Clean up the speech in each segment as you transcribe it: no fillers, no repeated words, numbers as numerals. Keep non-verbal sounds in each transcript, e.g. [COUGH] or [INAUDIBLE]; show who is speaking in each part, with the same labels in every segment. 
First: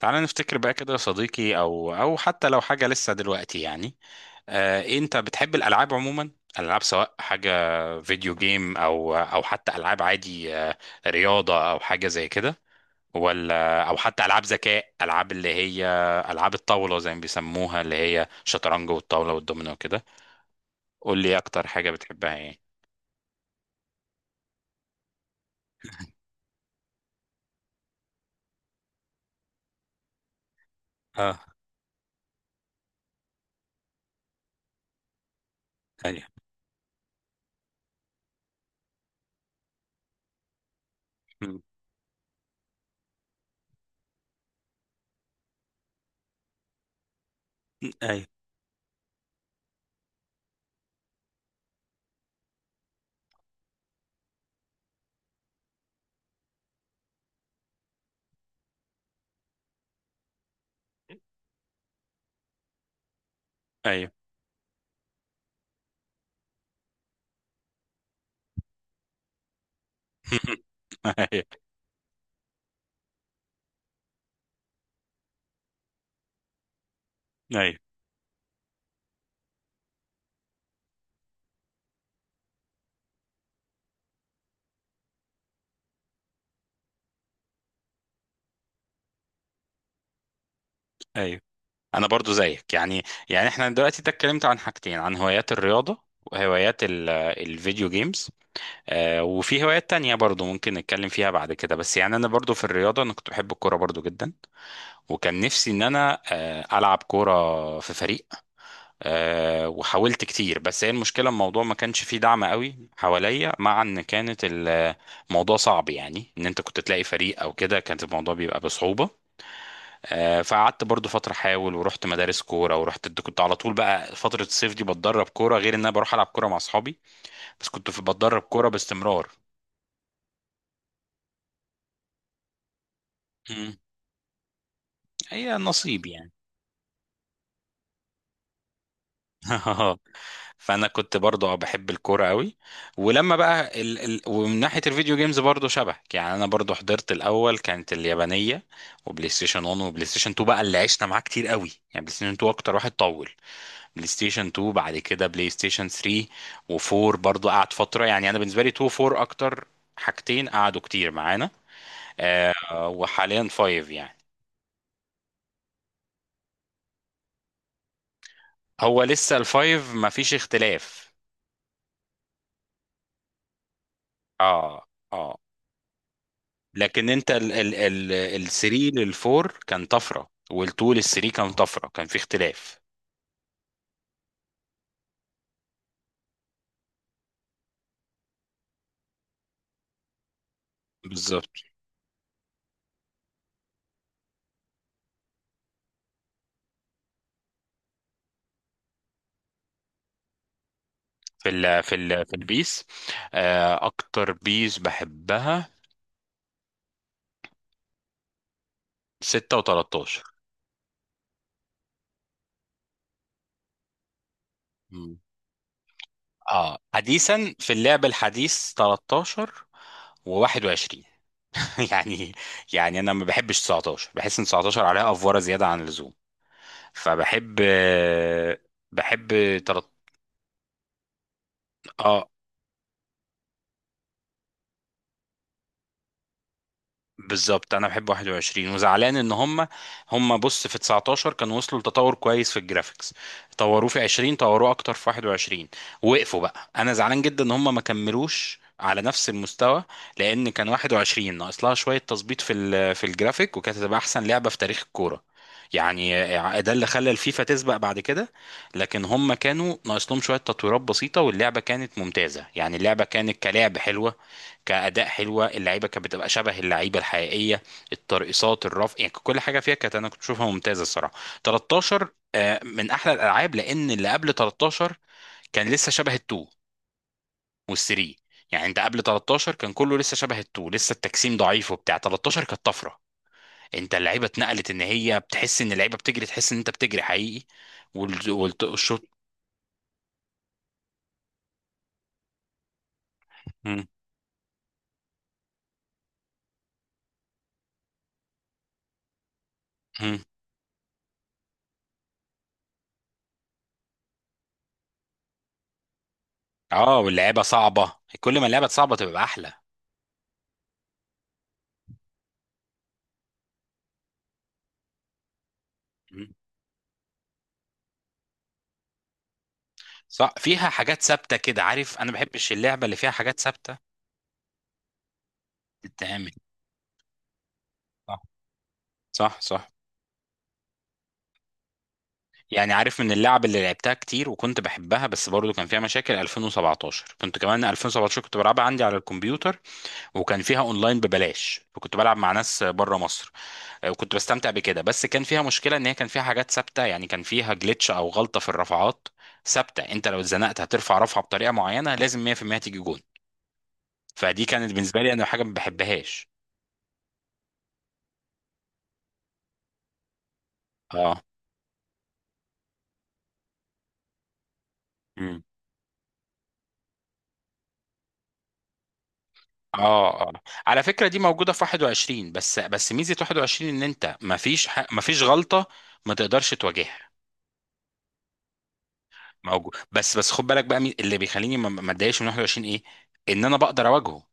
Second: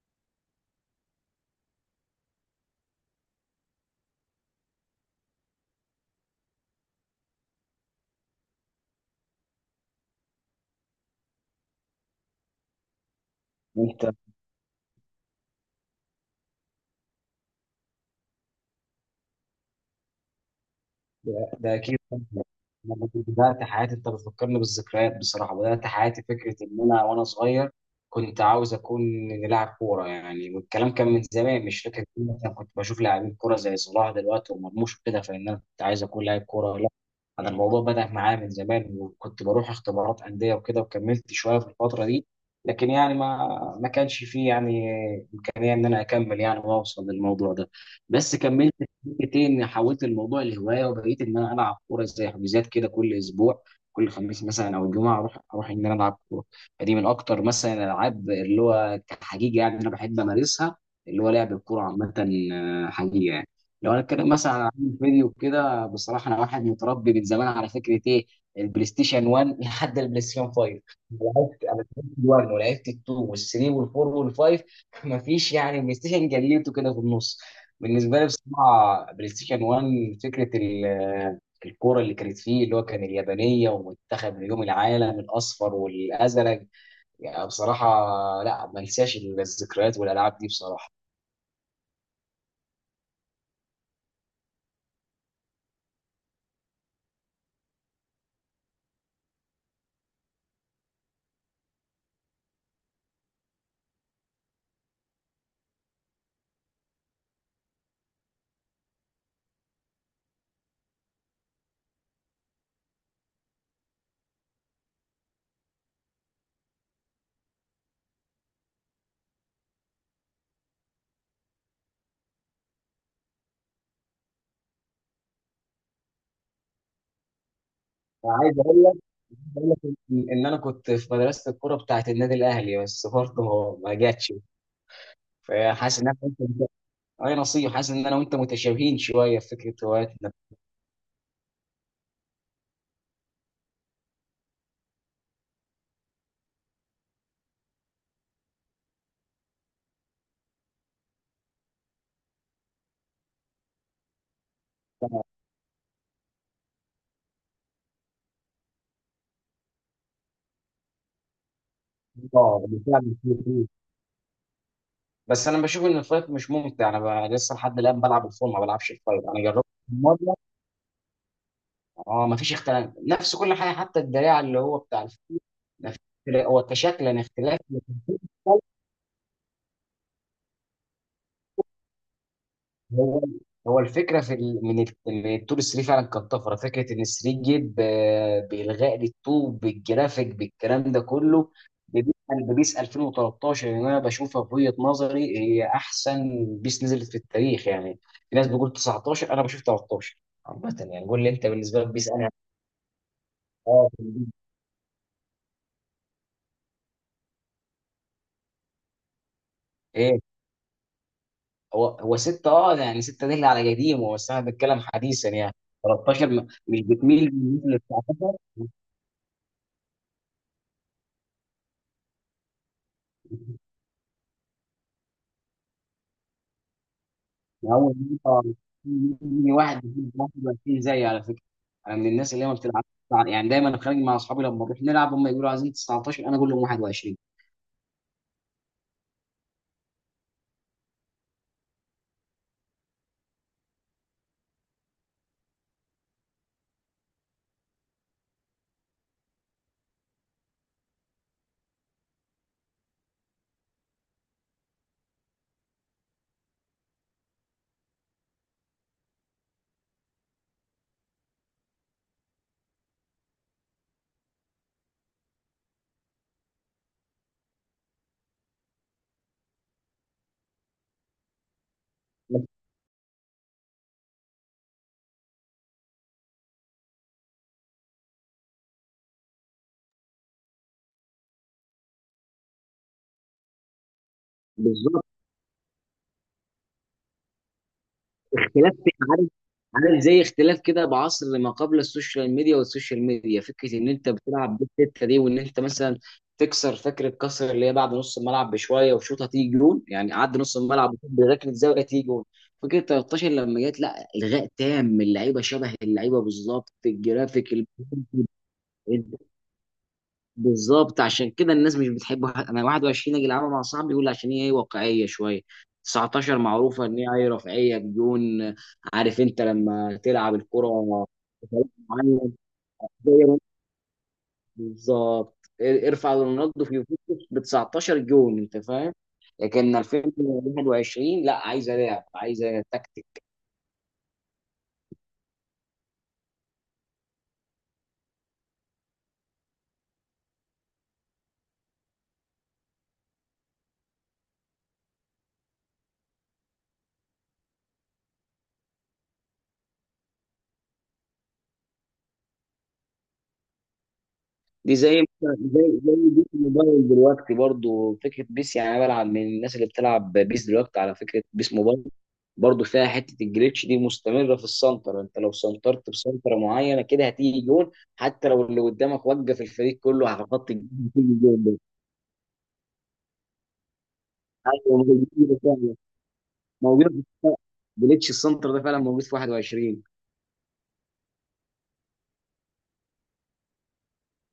Speaker 1: تعالى نفتكر بقى كده يا صديقي، او حتى لو حاجه لسه دلوقتي يعني. إيه، انت بتحب الالعاب عموما؟ الالعاب، سواء حاجه فيديو جيم او حتى العاب عادي، رياضه او حاجه زي كده، ولا
Speaker 2: انت.
Speaker 1: حتى العاب ذكاء، العاب اللي هي العاب الطاوله زي ما بيسموها، اللي هي شطرنج والطاوله والدومينو وكده. قول لي
Speaker 2: ده
Speaker 1: اكتر
Speaker 2: ده
Speaker 1: حاجه
Speaker 2: اكيد طبعاً.
Speaker 1: بتحبها يعني.
Speaker 2: انا برضو بدات حياتي، انت بتفكرني بالذكريات بصراحه. بدات حياتي فكره ان انا وانا صغير كنت عاوز اكون لاعب كوره يعني، والكلام كان من
Speaker 1: اه،
Speaker 2: زمان مش فاكر كتير. مثلا كنت بشوف لاعبين كوره زي صلاح دلوقتي ومرموش وكده، فان انا كنت عايز
Speaker 1: ايوه.
Speaker 2: اكون لاعب كوره. لا انا الموضوع بدا معايا من زمان، وكنت بروح اختبارات انديه وكده وكملت شويه
Speaker 1: مم.
Speaker 2: في الفتره دي. لكن يعني ما كانش فيه يعني امكانيه ان انا اكمل يعني واوصل للموضوع ده.
Speaker 1: ايوه،
Speaker 2: بس كملت فكرتي اني حولت الموضوع لهوايه وبقيت ان انا العب كوره زي حجوزات كده كل اسبوع. كل خميس مثلا او جمعه اروح ان انا العب كوره. فدي من اكتر مثلا الالعاب اللي هو كحقيقه يعني انا بحب امارسها، اللي هو لعب الكوره عامه. حقيقه يعني. لو انا
Speaker 1: ايوه.
Speaker 2: اتكلم مثلا عن العاب الفيديو كده، بصراحه انا واحد متربي من زمان على فكره ايه؟ البلاي ستيشن 1 لحد البلاي ستيشن 5.
Speaker 1: [LAUGHS]
Speaker 2: لعبت، انا لعبت 1 ولعبت 2 وال3 وال4 وال5. [LAUGHS] مفيش يعني بلاي ستيشن جليته كده في النص.
Speaker 1: ايوه،
Speaker 2: بالنسبه لي بصراحه بلاي ستيشن 1 فكره الكوره اللي كانت فيه، اللي هو كان اليابانيه ومنتخب نجوم العالم الاصفر والازرق. يعني بصراحه لا، ما انساش الذكريات والالعاب دي بصراحه.
Speaker 1: ايوه. انا برضو زيك يعني. يعني احنا دلوقتي ده اتكلمت عن حاجتين، عن هوايات الرياضة وهوايات الفيديو جيمز. وفي هوايات تانية برضو ممكن نتكلم فيها بعد كده، بس يعني انا برضو في الرياضة، انا كنت بحب الكورة برضو جدا. وكان نفسي ان انا العب كورة في فريق. وحاولت كتير، بس هي المشكلة الموضوع ما كانش فيه دعم قوي حواليا، مع ان كانت الموضوع صعب، يعني ان انت كنت تلاقي فريق او كده كانت الموضوع بيبقى بصعوبة. فقعدت برضو فترة احاول ورحت مدارس كورة، ورحت كنت على طول بقى فترة الصيف دي بتدرب كورة، غير ان انا بروح العب كورة مع اصحابي، بس كنت في بتدرب
Speaker 2: عايز
Speaker 1: كورة
Speaker 2: اقول لك
Speaker 1: باستمرار.
Speaker 2: عايز أقول لك ان انا كنت في مدرسه الكوره بتاعت النادي الاهلي، بس
Speaker 1: مم.
Speaker 2: برضه ما جاتش.
Speaker 1: هي
Speaker 2: فحاسس
Speaker 1: نصيب
Speaker 2: ان انا
Speaker 1: يعني.
Speaker 2: وانت اي نصيب، حاسس ان انا وانت متشابهين شويه في فكره
Speaker 1: [LAUGHS]
Speaker 2: هواياتنا.
Speaker 1: فانا كنت برضو، بحب الكوره قوي. ولما بقى ال... ال... ومن ناحيه الفيديو جيمز، برضو شبهك يعني، انا برضو حضرت الاول كانت اليابانيه، وبلاي ستيشن 1 وبلاي ستيشن 2 بقى اللي عشنا معاه كتير قوي يعني. بلاي ستيشن 2 اكتر واحد طول، بلاي ستيشن 2 بعد كده بلاي ستيشن 3 و4 برضو قعد فترة يعني. انا بالنسبة لي 2، 4 اكتر حاجتين قعدوا كتير معانا.
Speaker 2: اه
Speaker 1: آه.
Speaker 2: بالفعل.
Speaker 1: وحاليا 5 يعني.
Speaker 2: بس انا بشوف ان الفايت مش ممتع. انا لسه لحد الان بلعب الفول، ما بلعبش
Speaker 1: هو
Speaker 2: الفايت،
Speaker 1: لسه
Speaker 2: انا جربت
Speaker 1: الفايف مفيش
Speaker 2: مره.
Speaker 1: اختلاف.
Speaker 2: اه ما فيش اختلاف، نفس كل حاجه حتى الدراع اللي هو
Speaker 1: اه،
Speaker 2: بتاع
Speaker 1: اه.
Speaker 2: الفول. ما فيش اختلاف، هو كشكل
Speaker 1: لكن
Speaker 2: يعني
Speaker 1: انت ال
Speaker 2: اختلاف.
Speaker 1: ال ال ال 3 لل 4 كان طفرة، وال 2 لل 3 كان طفرة، كان في اختلاف.
Speaker 2: هو هو الفكره في من من التور 3 فعلا كانت طفره. فكره ان 3 جي بالغاء للطوب بالجرافيك بالكلام ده كله.
Speaker 1: بالظبط.
Speaker 2: بيسأل ببيس 2013 اللي انا بشوفها في وجهه نظري هي احسن بيس نزلت في التاريخ يعني. في ناس بتقول 19، انا بشوف 13. عامه يعني قول لي انت بالنسبه لك بيس. انا
Speaker 1: في البيس.
Speaker 2: اه
Speaker 1: اكتر بيس بحبها 6
Speaker 2: ايه.
Speaker 1: و13.
Speaker 2: هو 6، اه يعني 6 دي اللي على قديمه، بس انا بتكلم حديثا يعني 13
Speaker 1: اه،
Speaker 2: مش بتميل
Speaker 1: حديثا في
Speaker 2: لل
Speaker 1: اللعب
Speaker 2: 19.
Speaker 1: الحديث 13 و21. [LAUGHS] يعني، يعني انا ما بحبش 19، بحس ان 19 عليها افوره زياده عن اللزوم، فبحب
Speaker 2: من اول مره
Speaker 1: بحب
Speaker 2: يجي واحد
Speaker 1: تلت...
Speaker 2: يجيب 21 زيي على فكره. انا من
Speaker 1: اه
Speaker 2: الناس اللي هي ما بتلعب يعني، دايما انا خارج مع اصحابي لما بنروح نلعب هم يقولوا عايزين 19، انا اقول لهم 21.
Speaker 1: بالظبط، انا بحب 21 وزعلان ان هم بص، في 19 كانوا وصلوا لتطور كويس في الجرافيكس، طوروه في 20، طوروه اكتر في 21. وقفوا بقى، انا زعلان جدا ان هم ما كملوش على نفس المستوى، لان كان 21 ناقص لها شويه تظبيط في الجرافيك، وكانت هتبقى احسن لعبه في تاريخ الكوره يعني. ده اللي خلى الفيفا تسبق بعد كده. لكن هم كانوا ناقص لهم شويه تطويرات بسيطه، واللعبه كانت ممتازه يعني، اللعبه كانت كلعب حلوه، كأداء حلوة، اللعيبة كانت بتبقى شبه اللعيبة الحقيقية، الترقصات، الرف، يعني كل حاجة فيها كانت، أنا كنت بشوفها ممتازة الصراحة. 13، من أحلى الألعاب، لأن اللي قبل 13 كان لسه شبه التو والثري. يعني انت قبل 13 كان كله لسه شبه التو، لسه التجسيم ضعيف، وبتاع 13 كانت طفره. انت اللعيبه اتنقلت، ان
Speaker 2: بالظبط
Speaker 1: هي بتحس ان اللعيبه بتجري، تحس ان انت بتجري حقيقي.
Speaker 2: اختلاف كده،
Speaker 1: والشوط.
Speaker 2: عارف؟ عارف زي اختلاف كده بعصر ما قبل السوشيال ميديا والسوشيال ميديا. فكره
Speaker 1: مم.
Speaker 2: ان انت بتلعب بالتته دي، وان انت مثلا تكسر فكره كسر اللي هي بعد نص الملعب بشويه وشوطه تيجي جون يعني،
Speaker 1: مم.
Speaker 2: عدى نص الملعب بركله زاويه تيجي جون. فكره 13 لما جت لا الغاء تام، اللعيبه شبه اللعيبه بالظبط،
Speaker 1: اه، واللعيبه
Speaker 2: الجرافيك.
Speaker 1: صعبه، كل ما اللعبه صعبه تبقى احلى.
Speaker 2: بالظبط، عشان كده الناس مش بتحب انا 21 اجي العبها مع صاحبي يقول عشان هي ايه واقعيه شويه. 19 معروفه ان هي ايه رفاهيه بدون. عارف انت لما
Speaker 1: صح،
Speaker 2: تلعب الكره
Speaker 1: فيها حاجات ثابته كده،
Speaker 2: بطريقة
Speaker 1: عارف، انا ما
Speaker 2: معينة،
Speaker 1: بحبش اللعبه اللي فيها
Speaker 2: زي ما-
Speaker 1: حاجات ثابته
Speaker 2: بالظبط ارفع
Speaker 1: تتعمل.
Speaker 2: رونالدو في يوفنتوس ب 19
Speaker 1: صح،
Speaker 2: جون، انت فاهم؟
Speaker 1: صح، صح.
Speaker 2: لكن 2021 لا، عايزه لعب عايزه
Speaker 1: يعني عارف،
Speaker 2: تكتيك.
Speaker 1: من اللعب اللي لعبتها كتير وكنت بحبها بس برضو كان فيها مشاكل 2017. كنت كمان 2017 كنت بلعبها عندي على الكمبيوتر، وكان فيها اونلاين ببلاش، وكنت بلعب مع ناس بره مصر. وكنت بستمتع بكده، بس كان فيها مشكله ان هي كان فيها حاجات ثابته، يعني كان فيها جلitch او غلطه في الرفعات ثابته. انت لو اتزنقت هترفع رفعه بطريقه معينه لازم 100% تيجي جون. فدي كانت
Speaker 2: دي زي
Speaker 1: بالنسبه لي انا حاجه ما
Speaker 2: زي بيس
Speaker 1: بحبهاش.
Speaker 2: موبايل دلوقتي برضو. فكره بيس يعني انا بلعب من الناس اللي بتلعب بيس دلوقتي على فكره،
Speaker 1: اه،
Speaker 2: بيس موبايل برضو فيها حته الجليتش دي مستمره في السنتر. انت لو سنترت بسنتره معينه كده هتيجي جون، حتى لو اللي قدامك وقف الفريق كله
Speaker 1: اه،
Speaker 2: على
Speaker 1: اه.
Speaker 2: خط
Speaker 1: على
Speaker 2: الجون
Speaker 1: فكره
Speaker 2: هتيجي
Speaker 1: دي
Speaker 2: جون
Speaker 1: موجوده
Speaker 2: ده.
Speaker 1: في 21. بس بس ميزه 21 ان انت ما فيش
Speaker 2: ايوه
Speaker 1: ما فيش
Speaker 2: موجود
Speaker 1: غلطه
Speaker 2: فعلا.
Speaker 1: ما تقدرش تواجهها.
Speaker 2: موجود جليتش السنتر ده فعلا موجود في
Speaker 1: موجود.
Speaker 2: 21.
Speaker 1: بس بس خد بالك بقى، اللي بيخليني ما اتضايقش من 21 ايه، ان انا بقدر اواجهه.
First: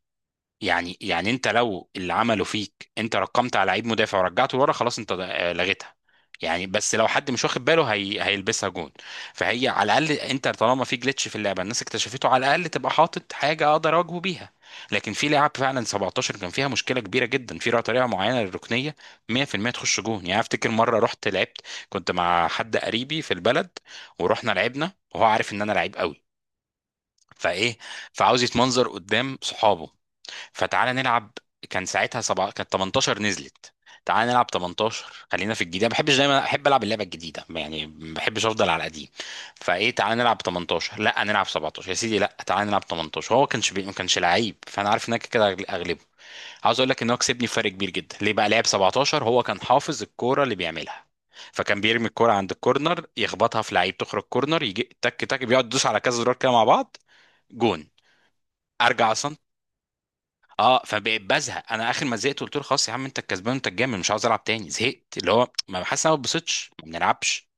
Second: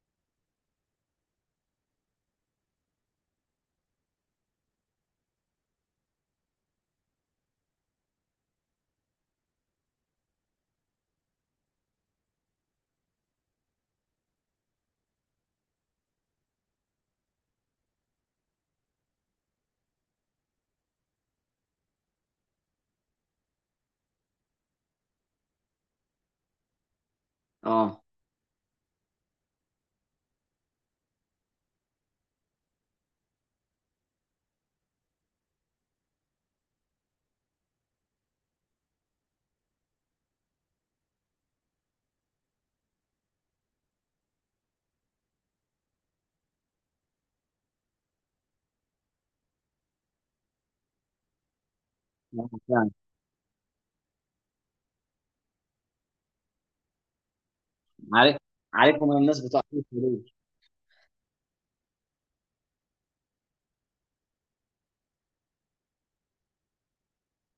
Speaker 1: يعني انت لو اللي عمله فيك، انت رقمت على لعيب مدافع ورجعته لورا خلاص انت، لغيتها يعني. بس لو حد مش واخد باله هيلبسها جون. فهي على الاقل انت، طالما في جلitch في اللعبه الناس اكتشفته، على الاقل تبقى حاطط حاجه اقدر اواجهه بيها. لكن في لعب فعلا، 17 كان فيها مشكله كبيره جدا في طريقه معينه للركنيه 100% تخش جون. يعني افتكر مره رحت لعبت، كنت مع حد قريبي في البلد، ورحنا لعبنا وهو عارف ان انا لعيب قوي، فايه،
Speaker 2: اه
Speaker 1: فعاوز يتمنظر قدام صحابه، فتعالى نلعب. كان ساعتها 7، كانت 18 نزلت. تعالى نلعب 18، خلينا في الجديد، ما بحبش دايما، احب العب اللعبه الجديده يعني، ما بحبش افضل على القديم. فايه، تعالى نلعب 18، لا نلعب 17 يا سيدي، لا تعالى نلعب 18. هو كانش ما كانش لعيب، فانا عارف انك كده اغلبه. عاوز اقول لك ان هو كسبني فرق كبير جدا، ليه بقى؟ لعب 17، هو كان حافظ الكوره اللي بيعملها. فكان بيرمي الكوره عند
Speaker 2: فعلا.
Speaker 1: الكورنر، يخبطها في لعيب، تخرج كورنر، يجي تك تك، بيقعد يدوس على كذا زرار كده مع بعض. جون.
Speaker 2: عارف،
Speaker 1: ارجع
Speaker 2: عارفهم
Speaker 1: اصلا.
Speaker 2: الناس بتوع.
Speaker 1: اه، فبقيت بزهق، انا اخر ما زهقت قلت له خلاص يا عم، انت الكسبان، انت الجامد، مش عاوز العب تاني، زهقت، اللي هو ما حاسس إن انا ما اتبسطتش، ما بنلعبش.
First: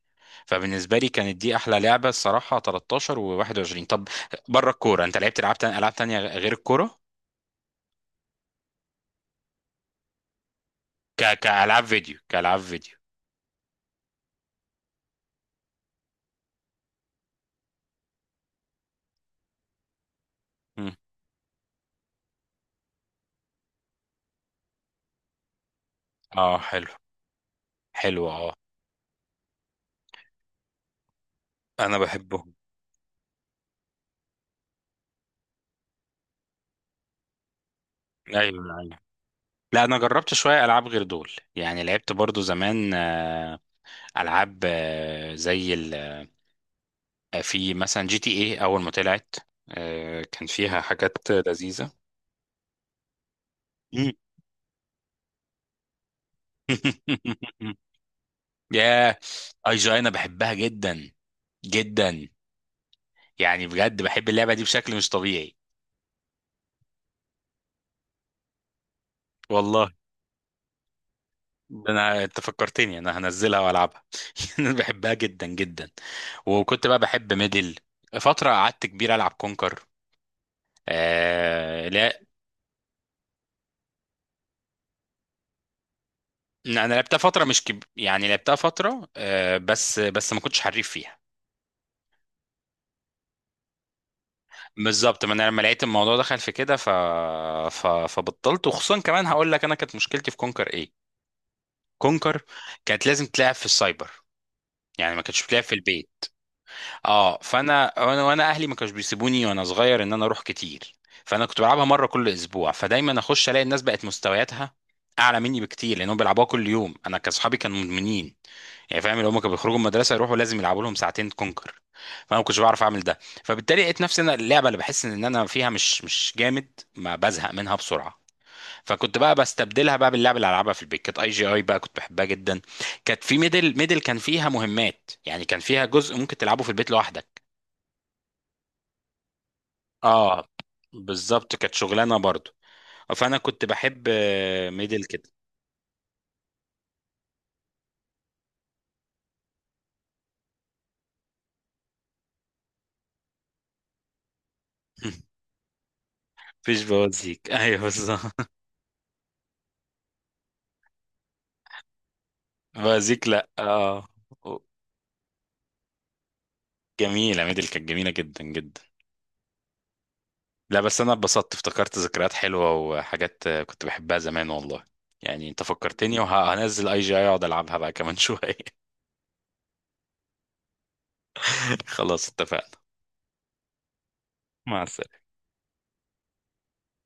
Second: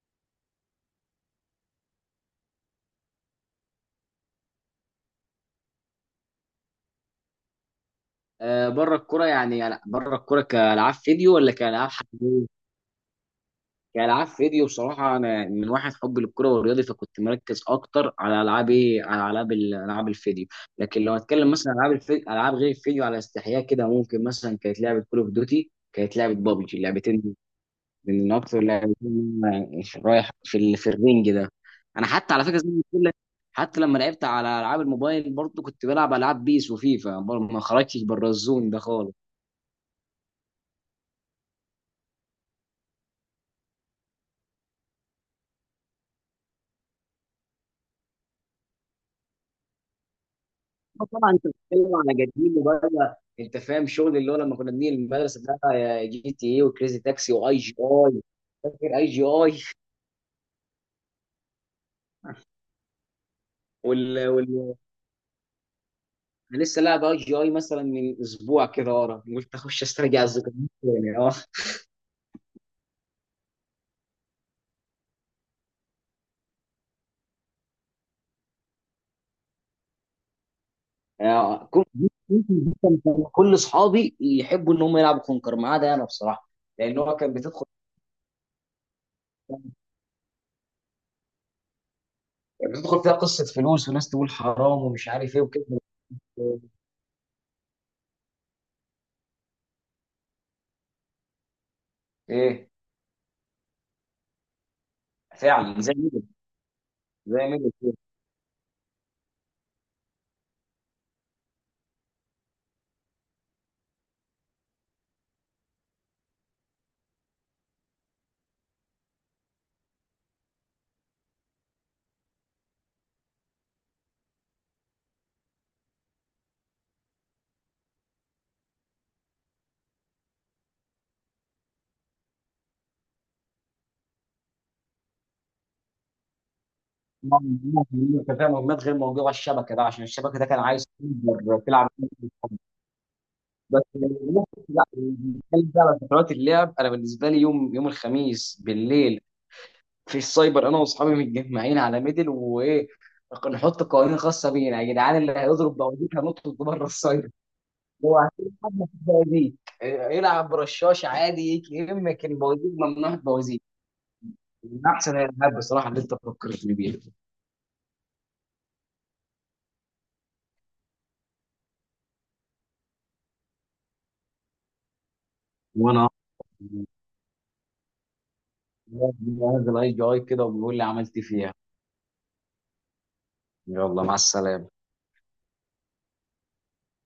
Speaker 1: فبالنسبه لي كانت دي احلى لعبه الصراحه، 13 و21. طب، بره الكوره، انت لعبت العاب تانية، العاب تانية غير الكوره؟
Speaker 2: بره الكوره يعني، يعني بره الكوره كالعاب فيديو ولا
Speaker 1: كالعاب
Speaker 2: كالعاب
Speaker 1: فيديو،
Speaker 2: حقيقيه؟
Speaker 1: كالعاب فيديو.
Speaker 2: كالعاب فيديو بصراحه، انا من واحد حبي للكره والرياضي فكنت مركز اكتر على العاب ايه، على العاب العاب الفيديو.
Speaker 1: مم.
Speaker 2: لكن لو اتكلم مثلا عن العاب الفيديو، العاب غير الفيديو على استحياء كده ممكن مثلا كانت لعبه كول اوف دوتي، كانت لعبه
Speaker 1: اه،
Speaker 2: بابجي،
Speaker 1: حلو،
Speaker 2: اللعبتين دول
Speaker 1: حلو،
Speaker 2: من
Speaker 1: اه.
Speaker 2: اكتر لعبتين أنا رايح في في الرينج ده.
Speaker 1: انا
Speaker 2: انا حتى على
Speaker 1: بحبهم.
Speaker 2: فكره زي ما بقول لك، حتى لما لعبت على العاب الموبايل برضه كنت بلعب العاب بيس وفيفا، برضه ما خرجتش بره الزون ده
Speaker 1: ايوه، ايوه.
Speaker 2: خالص.
Speaker 1: لا، انا جربت شويه العاب غير دول يعني، لعبت برضو زمان، العاب، زي، في مثلا جي تي ايه اول ما طلعت، كان فيها
Speaker 2: آه طبعا،
Speaker 1: حاجات
Speaker 2: انت
Speaker 1: لذيذة.
Speaker 2: بتتكلم على قديم وبقى انت فاهم
Speaker 1: مم.
Speaker 2: شغل، اللي هو لما كنا بنيجي المدرسه بقى يا جي تي اي وكريزي تاكسي واي
Speaker 1: [LAUGHS]
Speaker 2: جي اي. فاكر اي
Speaker 1: يا،
Speaker 2: جي اي؟
Speaker 1: اي جي انا بحبها جدا جدا. يعني بجد
Speaker 2: وال
Speaker 1: بحب اللعبة دي
Speaker 2: وال
Speaker 1: بشكل مش طبيعي.
Speaker 2: انا لسه لاعب اي جي اي مثلا من اسبوع كده ورا، قلت اخش
Speaker 1: والله،
Speaker 2: استرجع الذكريات يعني. اه
Speaker 1: ده انا، انت فكرتني، انا هنزلها والعبها. [LAUGHS] انا بحبها جدا جدا. وكنت بقى بحب ميدل، فترة قعدت كبير العب كونكر.
Speaker 2: آه، كنت
Speaker 1: آه، لا.
Speaker 2: كان كل اصحابي يحبوا ان هم يلعبوا كونكر ما عدا انا بصراحه.
Speaker 1: انا
Speaker 2: لان هو
Speaker 1: لعبتها
Speaker 2: كان
Speaker 1: فترة، مش يعني لعبتها فترة، بس بس ما كنتش حريف فيها.
Speaker 2: بتدخل فيها قصه فلوس وناس تقول حرام ومش
Speaker 1: بالظبط، ما
Speaker 2: عارف ايه
Speaker 1: انا لما
Speaker 2: وكده.
Speaker 1: لقيت الموضوع دخل في كده، فبطلت، وخصوصا كمان هقول لك انا كانت مشكلتي في كونكر ايه. كونكر
Speaker 2: ايه؟
Speaker 1: كانت لازم تلعب في السايبر، يعني ما كانتش بتلعب في
Speaker 2: فعلا زي ميدل.
Speaker 1: البيت. اه،
Speaker 2: زي ميدل،
Speaker 1: فانا وانا وانا اهلي ما كانوش بيسيبوني وانا صغير ان انا اروح كتير. فانا كنت بلعبها مره كل اسبوع، فدايما اخش الاقي الناس بقت مستوياتها اعلى مني بكتير لانهم بيلعبوها كل يوم. انا كاصحابي كانوا مدمنين يعني، فاهم، اللي هم كانوا بيخرجوا من المدرسه يروحوا لازم يلعبوا لهم ساعتين كونكر. فانا ما كنتش بعرف اعمل ده، فبالتالي لقيت نفسي انا، اللعبه اللي بحس ان انا فيها مش جامد، ما بزهق منها بسرعه. فكنت بقى بستبدلها بقى باللعبه اللي العبها في البيت، كانت اي جي اي بقى، كنت بحبها جدا. كانت في ميدل. ميدل كان فيها مهمات، يعني كان فيها جزء ممكن تلعبه في البيت لوحدك.
Speaker 2: انت فاهم مهمات غير موجوده على الشبكه ده، عشان الشبكه ده
Speaker 1: اه،
Speaker 2: كان عايز
Speaker 1: بالظبط،
Speaker 2: تقدر
Speaker 1: كانت
Speaker 2: تلعب
Speaker 1: شغلانه برضو. فانا كنت
Speaker 2: بس.
Speaker 1: بحب،
Speaker 2: لا
Speaker 1: ميدل كده.
Speaker 2: بنتكلم بقى على فترات اللعب، انا بالنسبه لي يوم يوم الخميس بالليل في السايبر، انا واصحابي متجمعين على ميدل. وايه، نحط قوانين خاصه بينا، يا جدعان اللي
Speaker 1: [LAUGHS]
Speaker 2: هيضرب بوازيك هنطرد
Speaker 1: مفيش
Speaker 2: بره السايبر.
Speaker 1: بوازيك. ايوه،
Speaker 2: هو
Speaker 1: بالظبط.
Speaker 2: عشان حد في البوازيك، يلعب برشاش عادي يجي يمك البوازيك،
Speaker 1: [LAUGHS]
Speaker 2: ممنوع
Speaker 1: بوازيك، لا،
Speaker 2: البوازيك.
Speaker 1: اه.
Speaker 2: من احسن الالعاب بصراحه اللي انت فكرتني بيها.
Speaker 1: جميله. ميدل كانت جميله جدا جدا. لا بس انا اتبسطت، افتكرت ذكريات حلوه وحاجات، كنت بحبها زمان والله. يعني انت
Speaker 2: وانا
Speaker 1: فكرتني، وهنزل اي جي اي اقعد العبها بقى كمان شويه.
Speaker 2: منزل اي جي اي كده وبيقول لي عملت إيه فيها.
Speaker 1: [LAUGHS] خلاص، اتفقنا.
Speaker 2: يلا مع السلامة.
Speaker 1: مع السلامه.